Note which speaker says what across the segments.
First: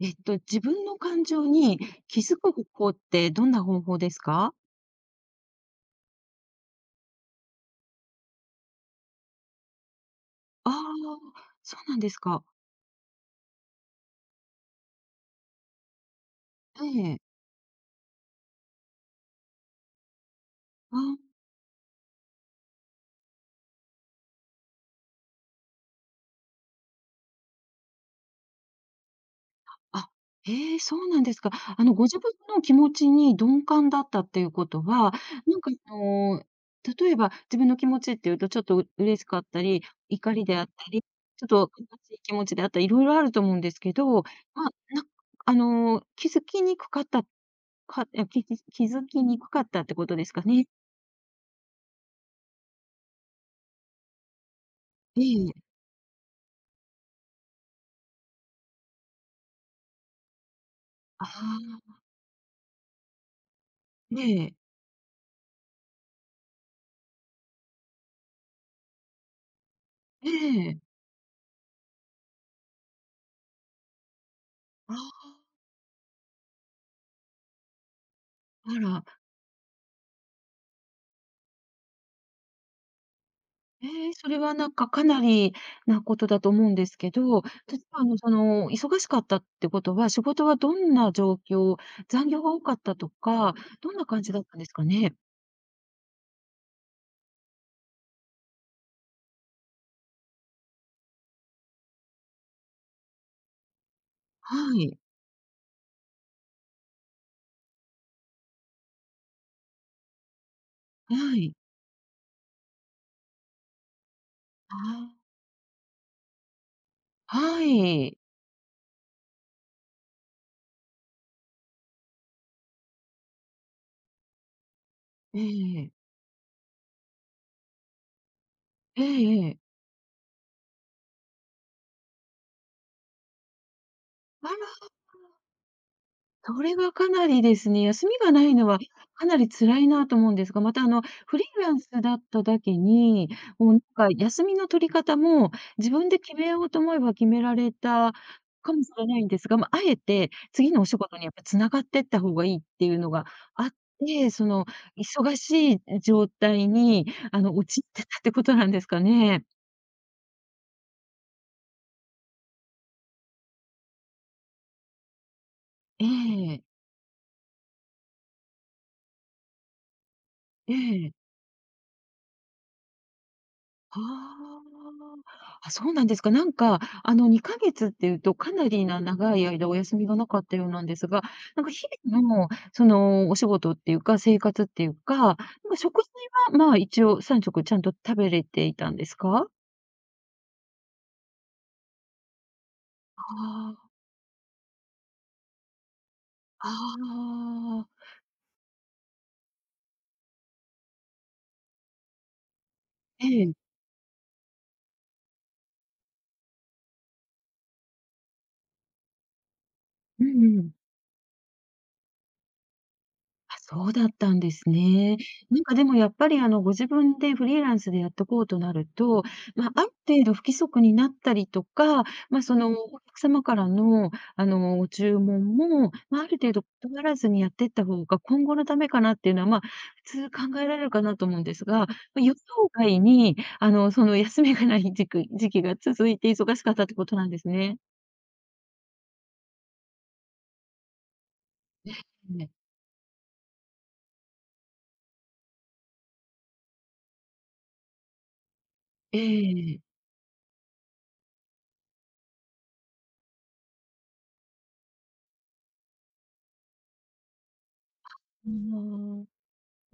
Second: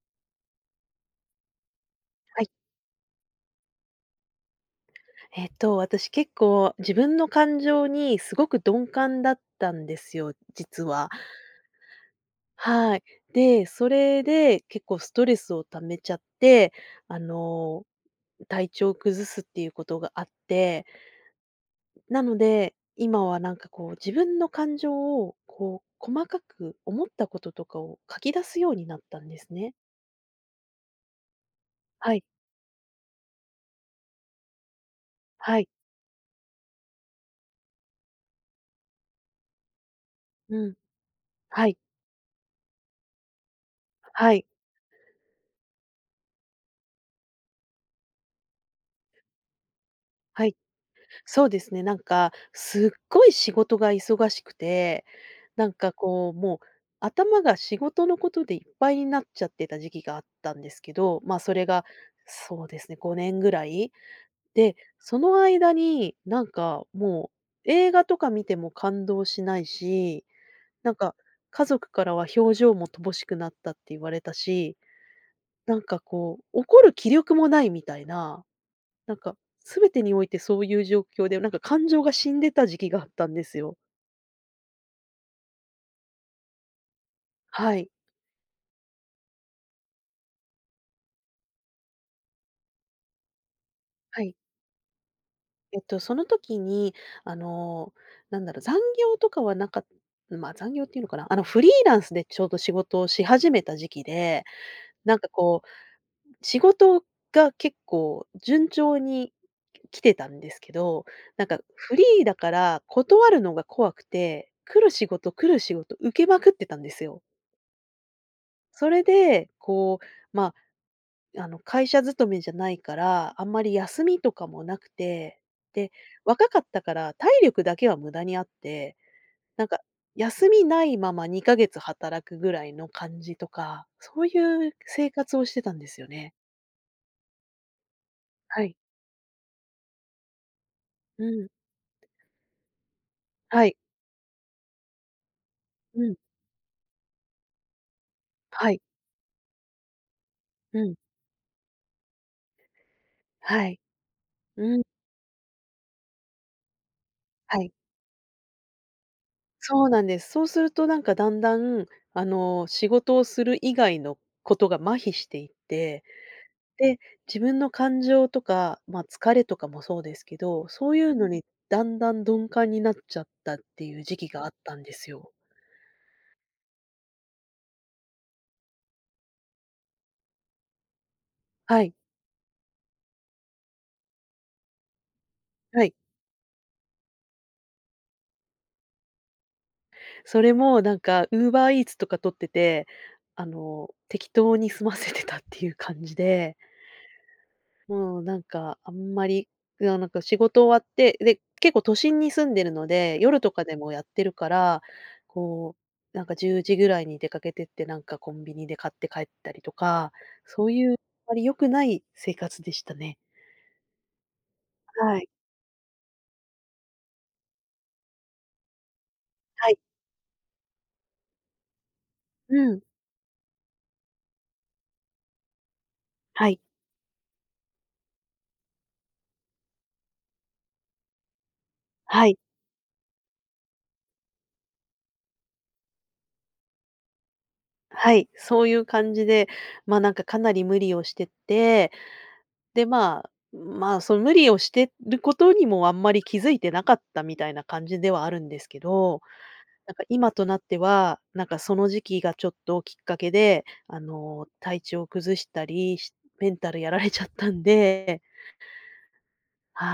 Speaker 1: 自分の感情に気づ
Speaker 2: はい。
Speaker 1: く方法ってどんな方法ですか？
Speaker 2: 私結構自分の感情にすごく鈍感だったんですよ、
Speaker 1: あ
Speaker 2: 実は。
Speaker 1: あ、そうなんですか。
Speaker 2: はい。で、それで結構ストレスを溜めちゃって、
Speaker 1: え
Speaker 2: あ
Speaker 1: え。
Speaker 2: の、体調を崩すっていうことがあって、
Speaker 1: あ
Speaker 2: なので、今はなんかこう自分の感情をこう細かく思ったこととかを書き出すようになったんですね。
Speaker 1: あ、ええ、そうなんですか。ご
Speaker 2: は
Speaker 1: 自
Speaker 2: い、
Speaker 1: 分の気持ちに鈍感だったっていうことは、な
Speaker 2: は
Speaker 1: ん
Speaker 2: い、
Speaker 1: か、例えば自分の気持ちっていうと、ちょっと嬉しかったり、怒りであ
Speaker 2: う
Speaker 1: っ
Speaker 2: ん、
Speaker 1: たり、ちょっ
Speaker 2: は
Speaker 1: と
Speaker 2: い、
Speaker 1: 悲しい気持ちであったり、色々あると思うんですけど、
Speaker 2: はい、
Speaker 1: まあ、なあの、気づきにくかったかえ、気づ気づきにくかったってことですか
Speaker 2: はい。
Speaker 1: ね？
Speaker 2: そうですね、なんか、すっごい仕事が忙しくて、
Speaker 1: ええ。
Speaker 2: なんかこう、もう頭が仕事のことでいっぱいになっちゃってた時期があったんですけど、
Speaker 1: あ
Speaker 2: まあ、それが、
Speaker 1: あ。
Speaker 2: そうですね、5年ぐらい。
Speaker 1: ええ、
Speaker 2: で、その間に、なんかもう映画とか見ても感動しないし、
Speaker 1: ええ。
Speaker 2: なんか家族からは表情も乏しくなったって言われたし、
Speaker 1: ああ、
Speaker 2: なんかこう、怒る気力もないみたいな、
Speaker 1: あら、
Speaker 2: なんか、全てにおいてそういう状況で、なんか感情が死んでた時期があったんですよ。
Speaker 1: ええ、それはなんかかなりなことだと思うんですけど、例
Speaker 2: は
Speaker 1: え
Speaker 2: い。
Speaker 1: ば忙しかったってことは、仕事はどんな状況、残業が多かったとか、どんな
Speaker 2: は
Speaker 1: 感じ
Speaker 2: い。
Speaker 1: だったんですかね？
Speaker 2: その時に、あの、なんだろう、残業とかはなかった、まあ、残業っていうのかな、フリーランスでちょうど仕事をし始めた時期で、
Speaker 1: はい、
Speaker 2: なんかこう、仕事が結構順調に来てたんですけど、
Speaker 1: は
Speaker 2: なん
Speaker 1: い。
Speaker 2: かフリーだから断るのが怖くて、来る仕
Speaker 1: あ
Speaker 2: 事来る仕事受けまくってたんですよ。
Speaker 1: あ、はい。
Speaker 2: それで、こう、まあ、会社勤めじゃないから、あんまり休みとかもなくて、
Speaker 1: え
Speaker 2: で、
Speaker 1: え、
Speaker 2: 若かったから体力だけは無駄にあって、
Speaker 1: ええええ。
Speaker 2: なんか休みないまま2ヶ月働くぐらいの感じとか、そう
Speaker 1: あ
Speaker 2: いう
Speaker 1: ら。
Speaker 2: 生活をしてたんですよね。
Speaker 1: それがかなりですね、休みがない
Speaker 2: は
Speaker 1: の
Speaker 2: い。
Speaker 1: はかなり辛いなと思うんですが、また
Speaker 2: う
Speaker 1: フリ
Speaker 2: ん。
Speaker 1: ーランスだっただけに、
Speaker 2: は
Speaker 1: もう
Speaker 2: い。
Speaker 1: なんか休みの取り方も自
Speaker 2: う
Speaker 1: 分
Speaker 2: ん。
Speaker 1: で決めようと思えば決められた
Speaker 2: は
Speaker 1: か
Speaker 2: い。
Speaker 1: もしれないんですが、まあ、あえて次
Speaker 2: う
Speaker 1: のお
Speaker 2: ん。
Speaker 1: 仕事にやっぱ繋がっていった方がいいっていうのがあ
Speaker 2: は
Speaker 1: っ
Speaker 2: い。
Speaker 1: て、その
Speaker 2: うん。
Speaker 1: 忙しい状態に、
Speaker 2: はい。
Speaker 1: 陥ってたってことなんですかね。
Speaker 2: そうなんです。そうするとなんかだんだん、仕事をする以外のことが麻痺していって、
Speaker 1: ええ、
Speaker 2: で、自分の感情とか、まあ、疲れとかもそうですけど、
Speaker 1: え
Speaker 2: そういう
Speaker 1: え。
Speaker 2: のにだんだん鈍感になっちゃったってい
Speaker 1: は
Speaker 2: う時期があっ
Speaker 1: あ。
Speaker 2: たんですよ。
Speaker 1: あ、そうなんですか。なんか、2ヶ月っていうと、かなりな長い間お休みがなかったようなんですが、なんか
Speaker 2: は
Speaker 1: 日
Speaker 2: い、
Speaker 1: 々の、お仕事っていうか、生活っていうか、なんか
Speaker 2: はい。
Speaker 1: 食事は、まあ、一応3食ちゃんと食べれていたんですか？
Speaker 2: それもなんか UberEats とか取ってて、
Speaker 1: ああ、
Speaker 2: 適当に済ませてたっていう感じで、
Speaker 1: ああ。
Speaker 2: もうなんか、あんまり、いや、なんか仕事終わって、で、結構都心に住んでるので、
Speaker 1: え
Speaker 2: 夜と
Speaker 1: え。
Speaker 2: かでもやってるから、こう、なんか10時ぐらいに出かけてって、なんかコンビニで買って帰ったりとか、
Speaker 1: うんう
Speaker 2: そ
Speaker 1: ん。
Speaker 2: ういうあまり良くない生活でしたね。
Speaker 1: あ、そうだったんですね。
Speaker 2: はい。
Speaker 1: なんかでもやっぱりご自分でフリーランスでやってこうとなると、ま
Speaker 2: は
Speaker 1: あ、
Speaker 2: い。
Speaker 1: ある程度不規則になったりとか、まあ、そ
Speaker 2: う
Speaker 1: の
Speaker 2: ん。
Speaker 1: お客様からのご注文も、まあ、ある
Speaker 2: は
Speaker 1: 程
Speaker 2: い。
Speaker 1: 度断らずにやっていった方が今後のためかなっていうのは、まあ、普通考えられるかなと思うんですが、まあ、
Speaker 2: は
Speaker 1: 予
Speaker 2: い。
Speaker 1: 想外にその休みがない時期が続いて忙しかったってことなんですね。
Speaker 2: はい。そういう感じで、ま、なんかかなり無理をしてって、
Speaker 1: ね。
Speaker 2: で、まあ、まあ、その無理をしてることにもあんまり気づいてなかったみたいな感じではあるんですけど、
Speaker 1: ええ
Speaker 2: なんか今となっては、なんかその時期がちょっときっかけで、体調を崩したりし、メンタルやられちゃったんで。
Speaker 1: うん。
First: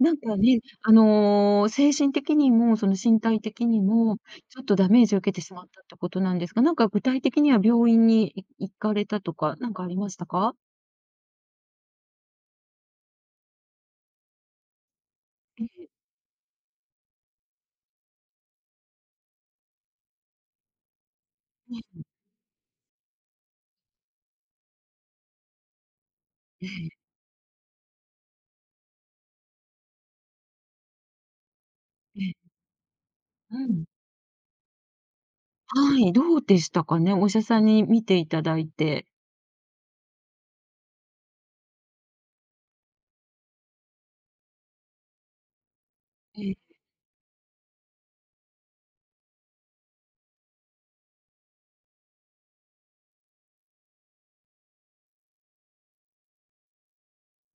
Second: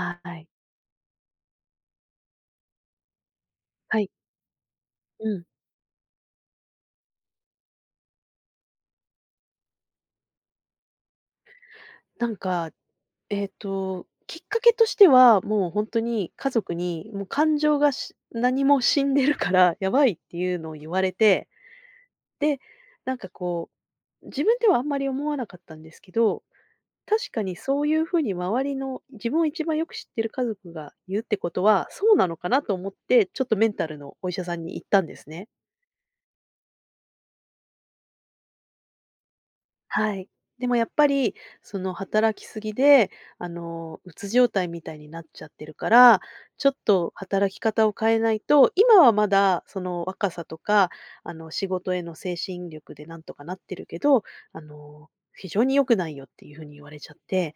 Speaker 1: なんか
Speaker 2: い。
Speaker 1: ね、精神的にも、その身体的に
Speaker 2: はい。
Speaker 1: も、ちょっとダメージを
Speaker 2: う
Speaker 1: 受けて
Speaker 2: ん。
Speaker 1: しまったってことなんですが、なんか具体的には病院に行かれたとか、なんかありましたか？
Speaker 2: なんか、きっかけとしては、
Speaker 1: え
Speaker 2: もう本
Speaker 1: え、
Speaker 2: 当に家族に、もう感情がし何も死んでるからやばいっていうのを言われて、
Speaker 1: ええ、
Speaker 2: で、なんかこう、自分ではあんまり思わなかったんですけど、
Speaker 1: ええ、
Speaker 2: 確かにそういうふうに周りの、自分を一番よく知ってる家族が言うってことは、そう
Speaker 1: え
Speaker 2: な
Speaker 1: え、
Speaker 2: のかなと思って、ちょっと
Speaker 1: う
Speaker 2: メン
Speaker 1: ん。
Speaker 2: タルのお医者さんに行ったんですね。
Speaker 1: はい、どうでしたかね？お医者さんに診ていただいて。
Speaker 2: はい。でもやっぱり、その働きすぎで、うつ状態みたいになっちゃってるから、
Speaker 1: ええ、
Speaker 2: ちょっと働き方を変えないと、今はまだその若さとか、仕事への精神力でなんとかなってるけど、非常に良くないよっていうふうに言われちゃって、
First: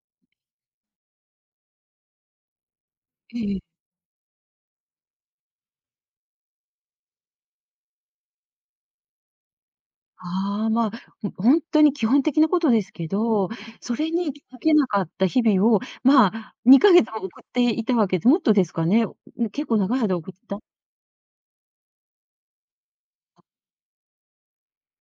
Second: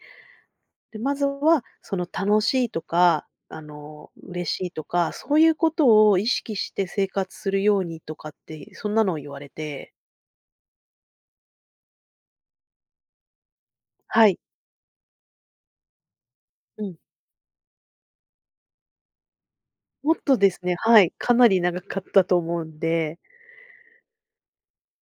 Speaker 2: で、まずは、その楽しいとか、
Speaker 1: ええ。
Speaker 2: 嬉しいとか、そういうことを意識して生活するようにとかって、そんなのを言われて。
Speaker 1: ああ、まあ、ん、ほんとに基本的なことですけど、それ
Speaker 2: は
Speaker 1: に
Speaker 2: い。
Speaker 1: 気づけなかった日々を、まあ、
Speaker 2: う
Speaker 1: 2
Speaker 2: ん。
Speaker 1: ヶ月も送っていたわけでもっとですかね？ん、結構長い
Speaker 2: もっ
Speaker 1: 間送っ
Speaker 2: とで
Speaker 1: た
Speaker 2: すね、はい、かなり長かったと思うんで。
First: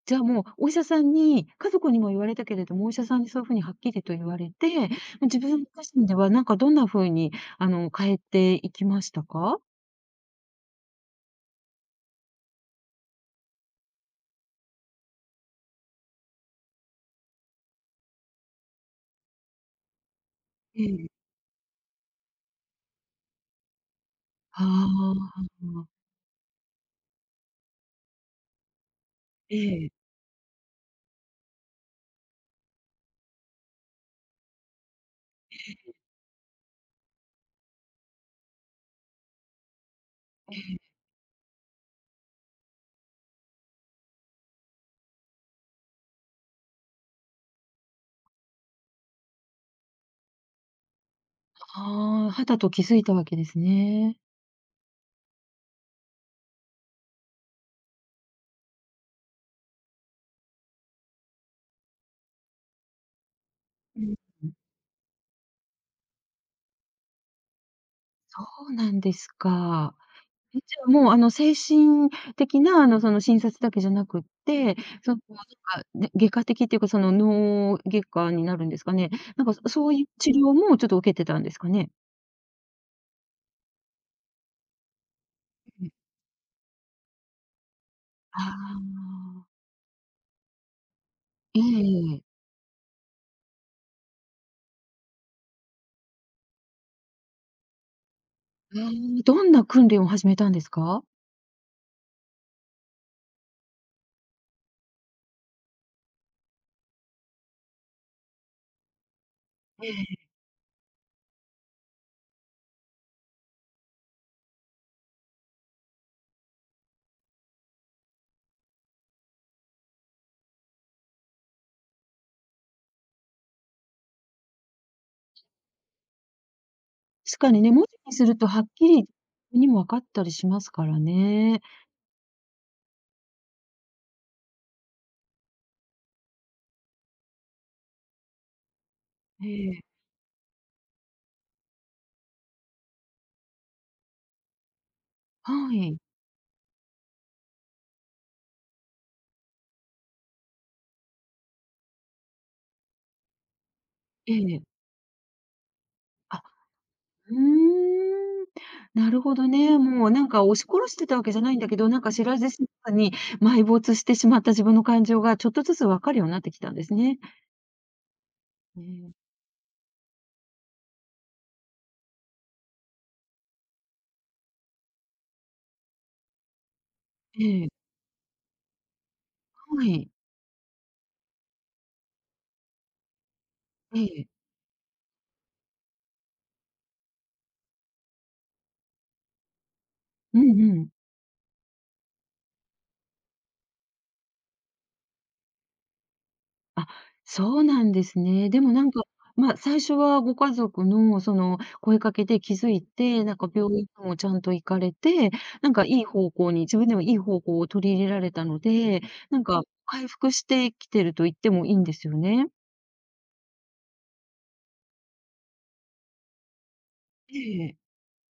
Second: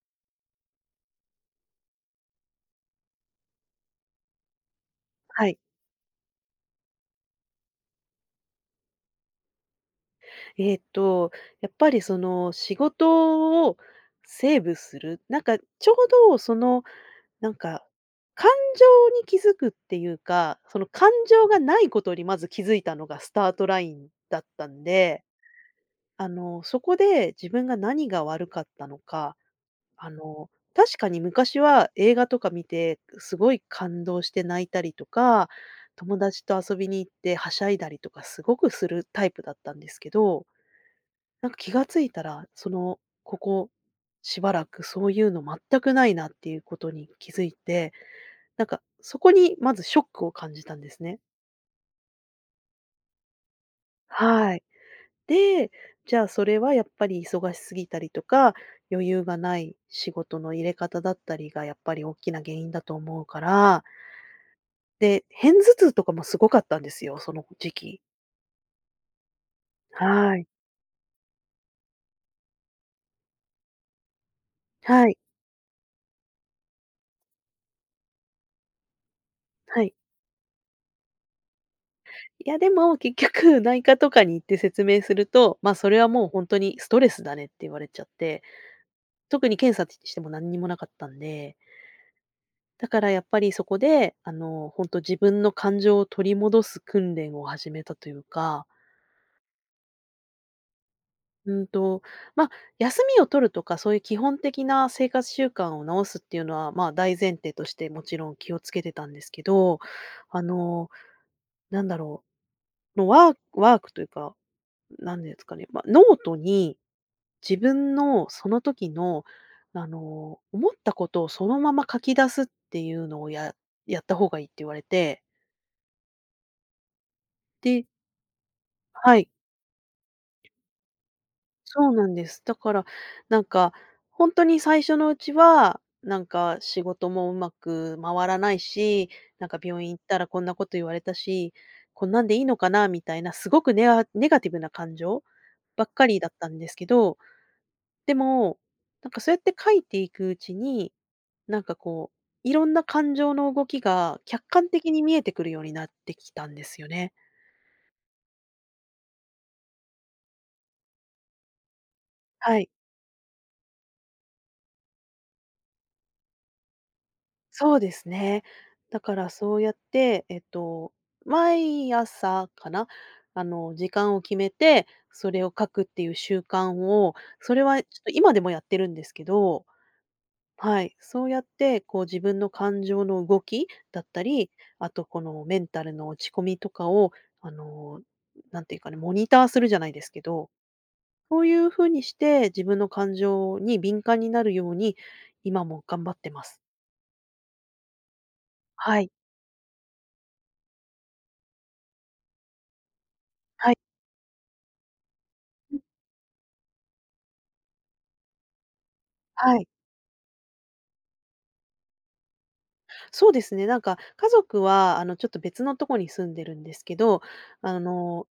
Speaker 1: じゃあもう、お医者さんに家族にも言われたけれども、お医者さんにそういうふうにはっきりと言われて、もう自
Speaker 2: はい。
Speaker 1: 分自身ではなんかどんなふうに、変えていきましたか？
Speaker 2: えっと、やっぱりその仕事をセーブする、なんかちょうどその、なんか、感情に気づくっていうか、そ
Speaker 1: え
Speaker 2: の
Speaker 1: え。
Speaker 2: 感情がないことにまず気づいたのがスタートラインだった
Speaker 1: あ
Speaker 2: んで、
Speaker 1: あ。
Speaker 2: そこで自分が何が悪かったのか、
Speaker 1: ええ。
Speaker 2: あの、確かに昔は映画とか見て、すごい感動して泣いたりとか、友達と遊びに行ってはしゃいだりとかすごくするタイプだったんですけど、なんか気がついたら、その、ここしばらくそういうの全くないなっていうことに気づいて、なんかそこにまずショックを感じたんですね。
Speaker 1: ああ、はたと気づいたわけですね。
Speaker 2: はい。で、じゃあそれはやっぱり忙しすぎたりとか、余裕がない仕事の入れ方だったりがやっぱり大きな原因だと思うから、
Speaker 1: うん。
Speaker 2: で、片頭痛とかもすごかったんですよ、その時期。
Speaker 1: そうなんですか。
Speaker 2: はい。
Speaker 1: え、じゃあもう、精神的な、その診察だけじゃなくって、
Speaker 2: は
Speaker 1: そ
Speaker 2: い。
Speaker 1: の、なんか、ね、外科的っていうか、その脳外科になるんですかね。なんか
Speaker 2: は
Speaker 1: そう
Speaker 2: い。
Speaker 1: いう治療もちょっと受けてたんですかね？
Speaker 2: いやでも結局内科とかに行って説明すると、まあ、それはもう本当にストレスだねって言われちゃっ
Speaker 1: あ
Speaker 2: て、
Speaker 1: あ、
Speaker 2: 特に検査しても何にもなかったんで、
Speaker 1: ええええ。
Speaker 2: だからやっぱりそこで、本当自分の感情を取り戻す訓練を始めたというか、
Speaker 1: どんな訓練を始めたんですか？
Speaker 2: うんと、まあ、休みを取るとか、そういう基本的な生活習慣を直すっていうのは、まあ、大前提として、もちろん気をつけてたんですけど、
Speaker 1: ええ。
Speaker 2: あの、なんだろう、のワーワークというか、なんですかね、まあ、ノートに自分のその時の、思ったことをそのまま書き出すっていうのをやった方がいいって言われて、
Speaker 1: 確かにね、文
Speaker 2: で、
Speaker 1: 字にするとはっきり自
Speaker 2: はい。
Speaker 1: 分にも分かったりしますからね。
Speaker 2: そうなんです。だから、なんか、本当に最初のうちは、なんか仕事もうまく回らないし、な
Speaker 1: え
Speaker 2: んか病院
Speaker 1: え。
Speaker 2: 行ったらこんなこと言われたし、こんなんでいいのかなみたいな、すごくネガティブな感情
Speaker 1: は
Speaker 2: ばっ
Speaker 1: い。
Speaker 2: かりだったんですけど、でも、なんかそうやって書いていくうちに、なんかこう、いろんな感情の動きが
Speaker 1: え
Speaker 2: 客観
Speaker 1: え。
Speaker 2: 的に見えてくるようになってき
Speaker 1: あ、
Speaker 2: たんですよね。
Speaker 1: うーん。なるほどね。もうなんか押し殺してたわけじゃないんだけど、なんか知らず
Speaker 2: は
Speaker 1: 知
Speaker 2: い。
Speaker 1: らずに埋没してしまった自分の感情がちょっとずつ分かるようになってきたんですね。
Speaker 2: そうですね。
Speaker 1: う
Speaker 2: だ
Speaker 1: ん。
Speaker 2: からそうやって、毎朝かな、時間を決めて、それを書くっていう習慣を、それ
Speaker 1: ええ、
Speaker 2: はちょっと今でもやってるんですけど、
Speaker 1: はい。
Speaker 2: はい、そうやってこう自分の感情の動きだ
Speaker 1: え
Speaker 2: った
Speaker 1: え。
Speaker 2: り、あとこのメンタルの落ち込みとかを、あの、なんていうかね、モニターするじゃないですけ
Speaker 1: う
Speaker 2: ど、
Speaker 1: んうん。
Speaker 2: そういう風にして自分の感情に敏感になるように、今も頑張ってます。
Speaker 1: あ、そうなんですね。でもなん
Speaker 2: は
Speaker 1: か、
Speaker 2: い。
Speaker 1: まあ、最初はご家族のその声かけで気づいて、なんか病
Speaker 2: はい。
Speaker 1: 院にもちゃんと行かれて、なんかいい方向に、自分でもいい方向を取り入れられたので、なん
Speaker 2: は
Speaker 1: か
Speaker 2: い。
Speaker 1: 回復してきてると言ってもいいんですよね？
Speaker 2: そうですね、なんか家族はあのちょっと別のとこに住んでるんですけど、
Speaker 1: ええ。
Speaker 2: あの、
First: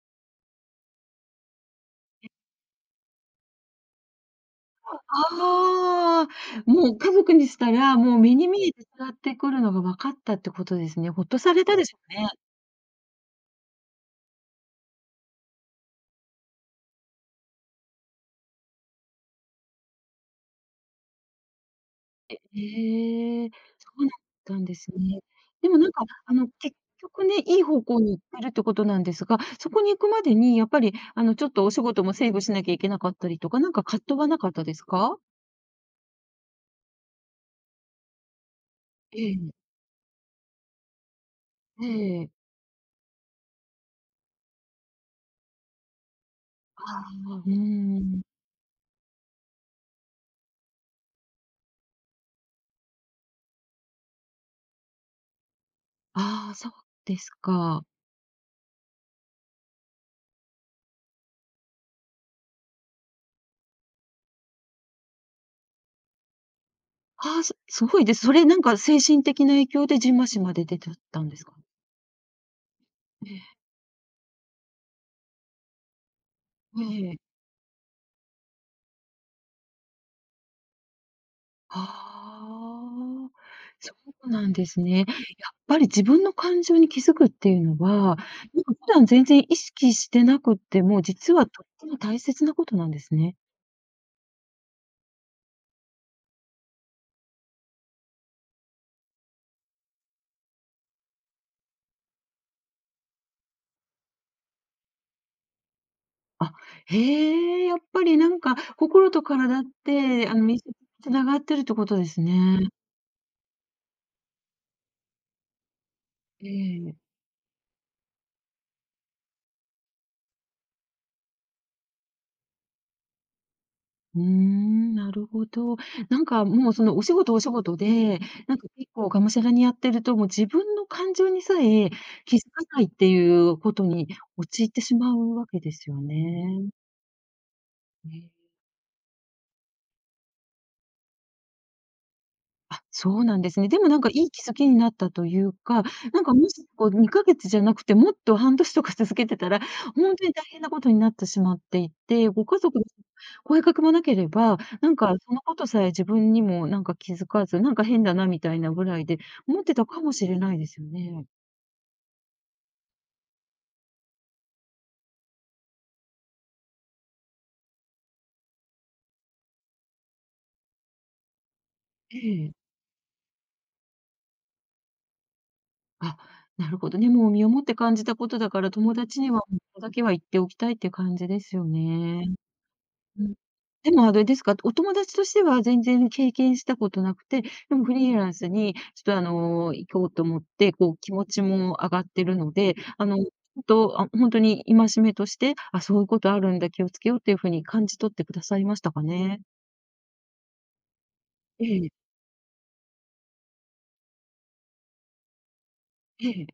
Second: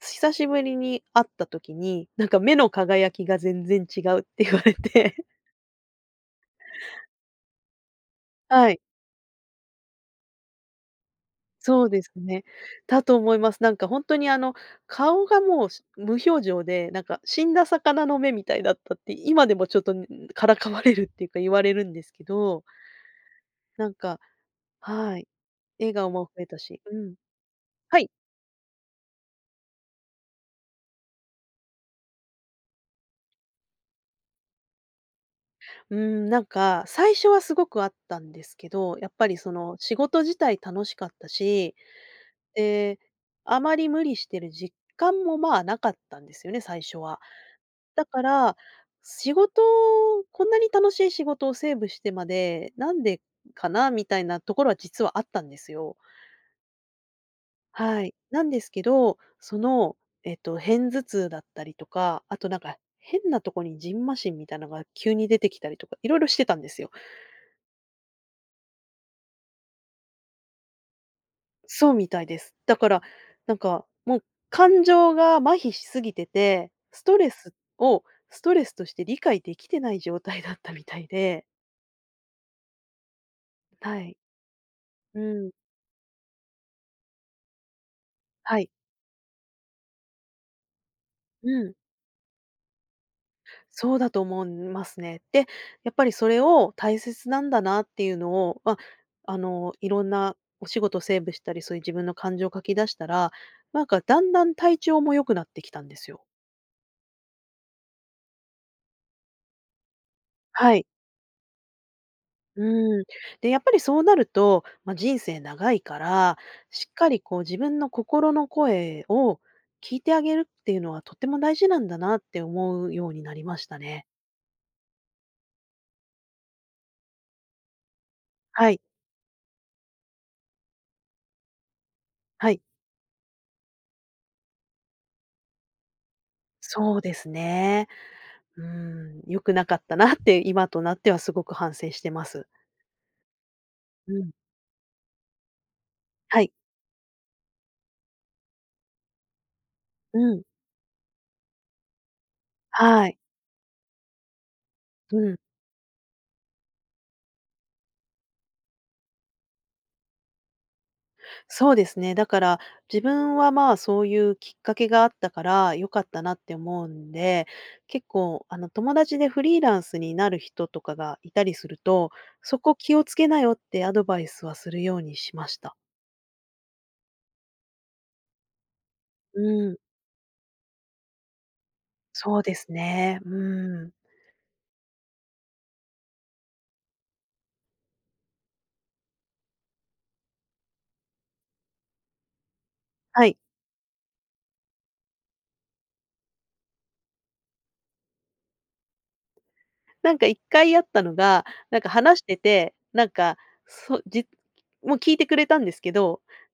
Speaker 2: 久しぶりに会った時に、なんか目の輝きが全然違うって言われて。
Speaker 1: ああ、もう家族にしたら、もう目 に見
Speaker 2: は
Speaker 1: え
Speaker 2: い、
Speaker 1: て伝わってくるのが分かったってことですね。ほっとされた
Speaker 2: そ
Speaker 1: で
Speaker 2: う
Speaker 1: しょ
Speaker 2: です
Speaker 1: うね。
Speaker 2: ね。だと思います。なんか本当にあの、顔がもう、し無表情で、なんか死んだ魚の目みたいだったって、今でもちょっと、ん、からかわれるっていうか言われるんですけど、
Speaker 1: へえ、
Speaker 2: な
Speaker 1: そ
Speaker 2: ん
Speaker 1: うだっ
Speaker 2: か、
Speaker 1: たんです
Speaker 2: は
Speaker 1: ね。
Speaker 2: い、
Speaker 1: でもなん
Speaker 2: 笑
Speaker 1: か、
Speaker 2: 顔も増えた
Speaker 1: 結
Speaker 2: し、うん。
Speaker 1: 局ね、いい方
Speaker 2: は
Speaker 1: 向
Speaker 2: い。
Speaker 1: に行ってるってことなんですが、そこに行くまでにやっぱり、ちょっとお仕事もセーブしなきゃいけなかったりとか、なんか葛藤はなかったですか？
Speaker 2: うん、なんか、最初はすごくあったんですけど、やっぱ
Speaker 1: え
Speaker 2: りそ
Speaker 1: え、
Speaker 2: の仕事自体楽しかったし、
Speaker 1: ええ。
Speaker 2: で、あまり無理してる実感もまあなかったんですよね、最
Speaker 1: あ
Speaker 2: 初
Speaker 1: あ、
Speaker 2: は。
Speaker 1: うー
Speaker 2: だか
Speaker 1: ん。
Speaker 2: ら、仕事をこんなに楽しい仕事をセーブしてまで、なんでかなみたいなところは実はあったんですよ。
Speaker 1: ああ、そうですか。
Speaker 2: はい。なんですけど、その、片頭痛だったりとか、あとなんか変なとこにジンマシンみたいなのが急に出てきたりとか、いろいろしてたんですよ。
Speaker 1: ああ、すごいです。それなんか精神的な影響で蕁麻疹まで出ちゃったんですか？
Speaker 2: そうみたいです。だから、な
Speaker 1: え
Speaker 2: んか、もう感情が麻痺しすぎてて、
Speaker 1: え、
Speaker 2: ス
Speaker 1: え
Speaker 2: トレ
Speaker 1: え。
Speaker 2: スをストレスとして理解できてない状態だったみたいで、
Speaker 1: ああ、そ
Speaker 2: はい。
Speaker 1: うなんですね。
Speaker 2: うん。
Speaker 1: 自分の感情に気づくっていうのは、
Speaker 2: は
Speaker 1: なん
Speaker 2: い。
Speaker 1: か普段全然意識してなくっても、実は
Speaker 2: う
Speaker 1: とっ
Speaker 2: ん。
Speaker 1: ても大切なことなんですね。
Speaker 2: そうだと思いますね。で、やっぱりそれを大切なんだなっていうのを、まあ、あの、いろんなお仕事セーブしたり、そういう自分の感情を書き出したら、なんかだんだん体調も良くなってきたんですよ。
Speaker 1: あ、へえ、やっぱりなんか心と体って、密接に
Speaker 2: はい。
Speaker 1: 繋がってるってことですね。
Speaker 2: うん。で、やっぱりそうなると、まあ、人生長いから、
Speaker 1: え
Speaker 2: しっ
Speaker 1: え。
Speaker 2: かりこう自分の心の声を聞いてあげるっていうのはとても大事なんだなって思うようになりましたね。
Speaker 1: うーん、なるほど。なんかもうそのお仕事お仕事で、なんか
Speaker 2: はい、
Speaker 1: 結構がむしゃらにやってると、もう自分の感情にさえ気づ
Speaker 2: はい、
Speaker 1: かないっていうことに陥ってしまうわけですよね。
Speaker 2: そうですね。
Speaker 1: ね。
Speaker 2: うん、良くなかったなって今となってはすごく反省してます。
Speaker 1: あ、そうなんですね。でもなんか
Speaker 2: う
Speaker 1: い
Speaker 2: ん、
Speaker 1: い気づきになったというか、なんか
Speaker 2: は
Speaker 1: も
Speaker 2: い、
Speaker 1: しこう2ヶ月じゃなくて、もっと半年とか 続けてたら、ほん
Speaker 2: う
Speaker 1: とに
Speaker 2: ん、
Speaker 1: 大変なことになってしまっていて、ご家族に
Speaker 2: はい、
Speaker 1: 声かけもなければ、なんか
Speaker 2: う
Speaker 1: そ
Speaker 2: ん。
Speaker 1: のことさえ自分にもなんか気づかず、なんか変だなみたいなぐらいで思ってたかもしれないですよね。
Speaker 2: そうですね。だから、自分はまあ、そういうきっかけがあったから良かったなって思うんで、結構あの友達でフリーランスになる人とかがいたりすると、
Speaker 1: ええ。
Speaker 2: そこ気をつけなよってアドバイスはするようにしました。
Speaker 1: あ、なるほどね。もう身をもって感じたことだから、友達に
Speaker 2: う
Speaker 1: はこ
Speaker 2: ん、
Speaker 1: こだけは言っておきたいって感じですよね。
Speaker 2: そうですね。
Speaker 1: うん。
Speaker 2: う
Speaker 1: で
Speaker 2: ん。
Speaker 1: もあれですか、お友達としては全然経験したことなくて、でもフリーランスにちょっと行こうと思って、こう気持ちも上がってるので、ほ
Speaker 2: はい。
Speaker 1: んと、あ、ほんとに戒めとして、あ、そういうことあるんだ、気をつけようっていう風に感じ取ってくださいましたかね？
Speaker 2: なんか1回やったのが、
Speaker 1: え
Speaker 2: なんか
Speaker 1: え、
Speaker 2: 話してて、なんか、そじもう聞いてくれたんですけど、
Speaker 1: ええ。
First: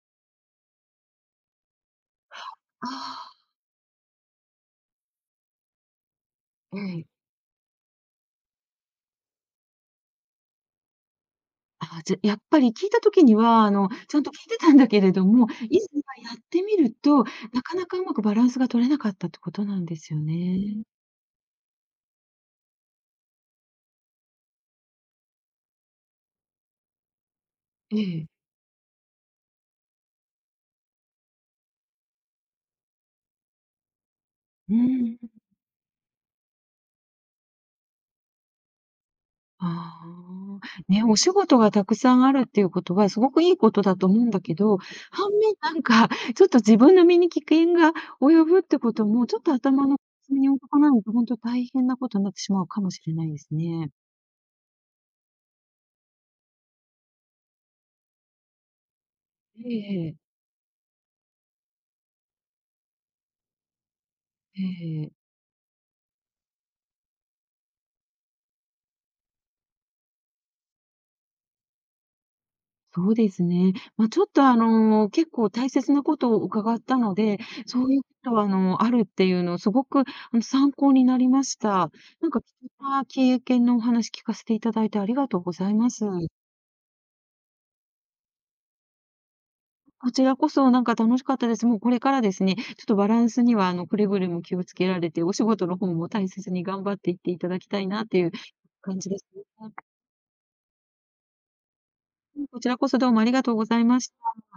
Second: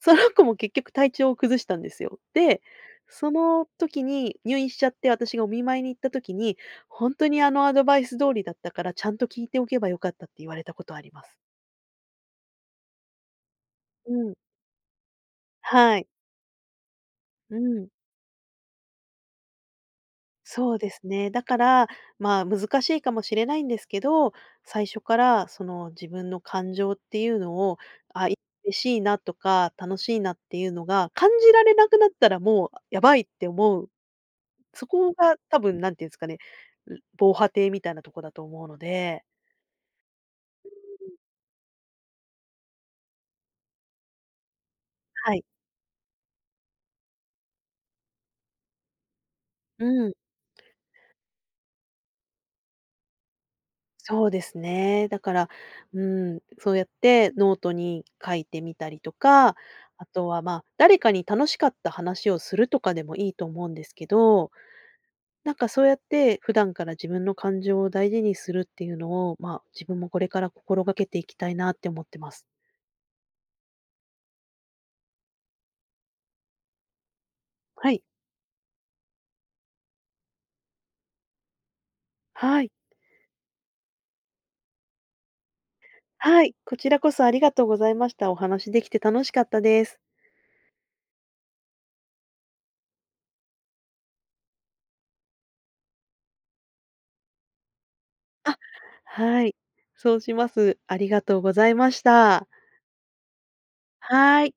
Speaker 2: その子も結局体調を崩したんですよ。で、
Speaker 1: あ
Speaker 2: その時に入院しちゃって、私がお見舞いに行った時に、
Speaker 1: あ、ええ。
Speaker 2: ほんとにあのアドバイス通りだったから、ちゃんと聞いておけばよかったって言われたことあります。
Speaker 1: ああ、じゃ、やっぱり聞いた時には、
Speaker 2: う
Speaker 1: ちゃんと
Speaker 2: ん。
Speaker 1: 聞いてたんだけれども、いざ
Speaker 2: はい。
Speaker 1: やってみると、
Speaker 2: う
Speaker 1: なかな
Speaker 2: ん。
Speaker 1: かうまくバランスが取れなかったってことなんですよ
Speaker 2: そう
Speaker 1: ね。
Speaker 2: ですね。だから、まあ、難しいかもしれないんですけど、最初からその自分の感情っていうのを、
Speaker 1: ええ。
Speaker 2: あ、い嬉しいなとか、楽しいなっていうのが感じられなくなったらもうやばいって思う、
Speaker 1: う
Speaker 2: そこ
Speaker 1: ー
Speaker 2: が
Speaker 1: ん。
Speaker 2: 多分なんていうんですかね、防波堤みたいなとこだと思うので、
Speaker 1: ああ、ね、お仕事がたくさんあるっていうことはすごくいいことだと思うんだけど、反
Speaker 2: はい。
Speaker 1: 面なんかちょっと自分の身に危険が及ぶってことも、ちょっと
Speaker 2: う
Speaker 1: 頭の片
Speaker 2: ん、
Speaker 1: 隅に置いとかないと、本当大変なことになってしまうかもしれないですね。
Speaker 2: そうですね。だから、うん、そうやってノートに書いてみたりとか、
Speaker 1: え
Speaker 2: あ
Speaker 1: えええ。
Speaker 2: とは、まあ、誰かに楽しかった話をするとかでもいいと思うんですけど、なんかそうやって普段から自分の感情を大事にするっていうのを、まあ、自分もこれから心がけていきたいなって思ってます。
Speaker 1: そうですね。まあ、ちょっと結構大切なことを伺ったので、そ
Speaker 2: は
Speaker 1: うい
Speaker 2: い。
Speaker 1: うことはあるっていうのすごく参考になりました。なんか貴
Speaker 2: はい。
Speaker 1: 重な経験のお話聞かせていただいてありがとうございます。
Speaker 2: はい、こちらこそありがとうございました。お話できて楽しかったです。
Speaker 1: こちらこそなんか楽しかったです。もうこれからですね、ちょっとバランスにはくれぐれも気をつけられて、お仕事の方も大切に頑張っていっていただきたいなっていう感じです
Speaker 2: はい。
Speaker 1: ね。
Speaker 2: そうします。ありがとうございました。
Speaker 1: こちらこそどうもありがとうございました。
Speaker 2: はい。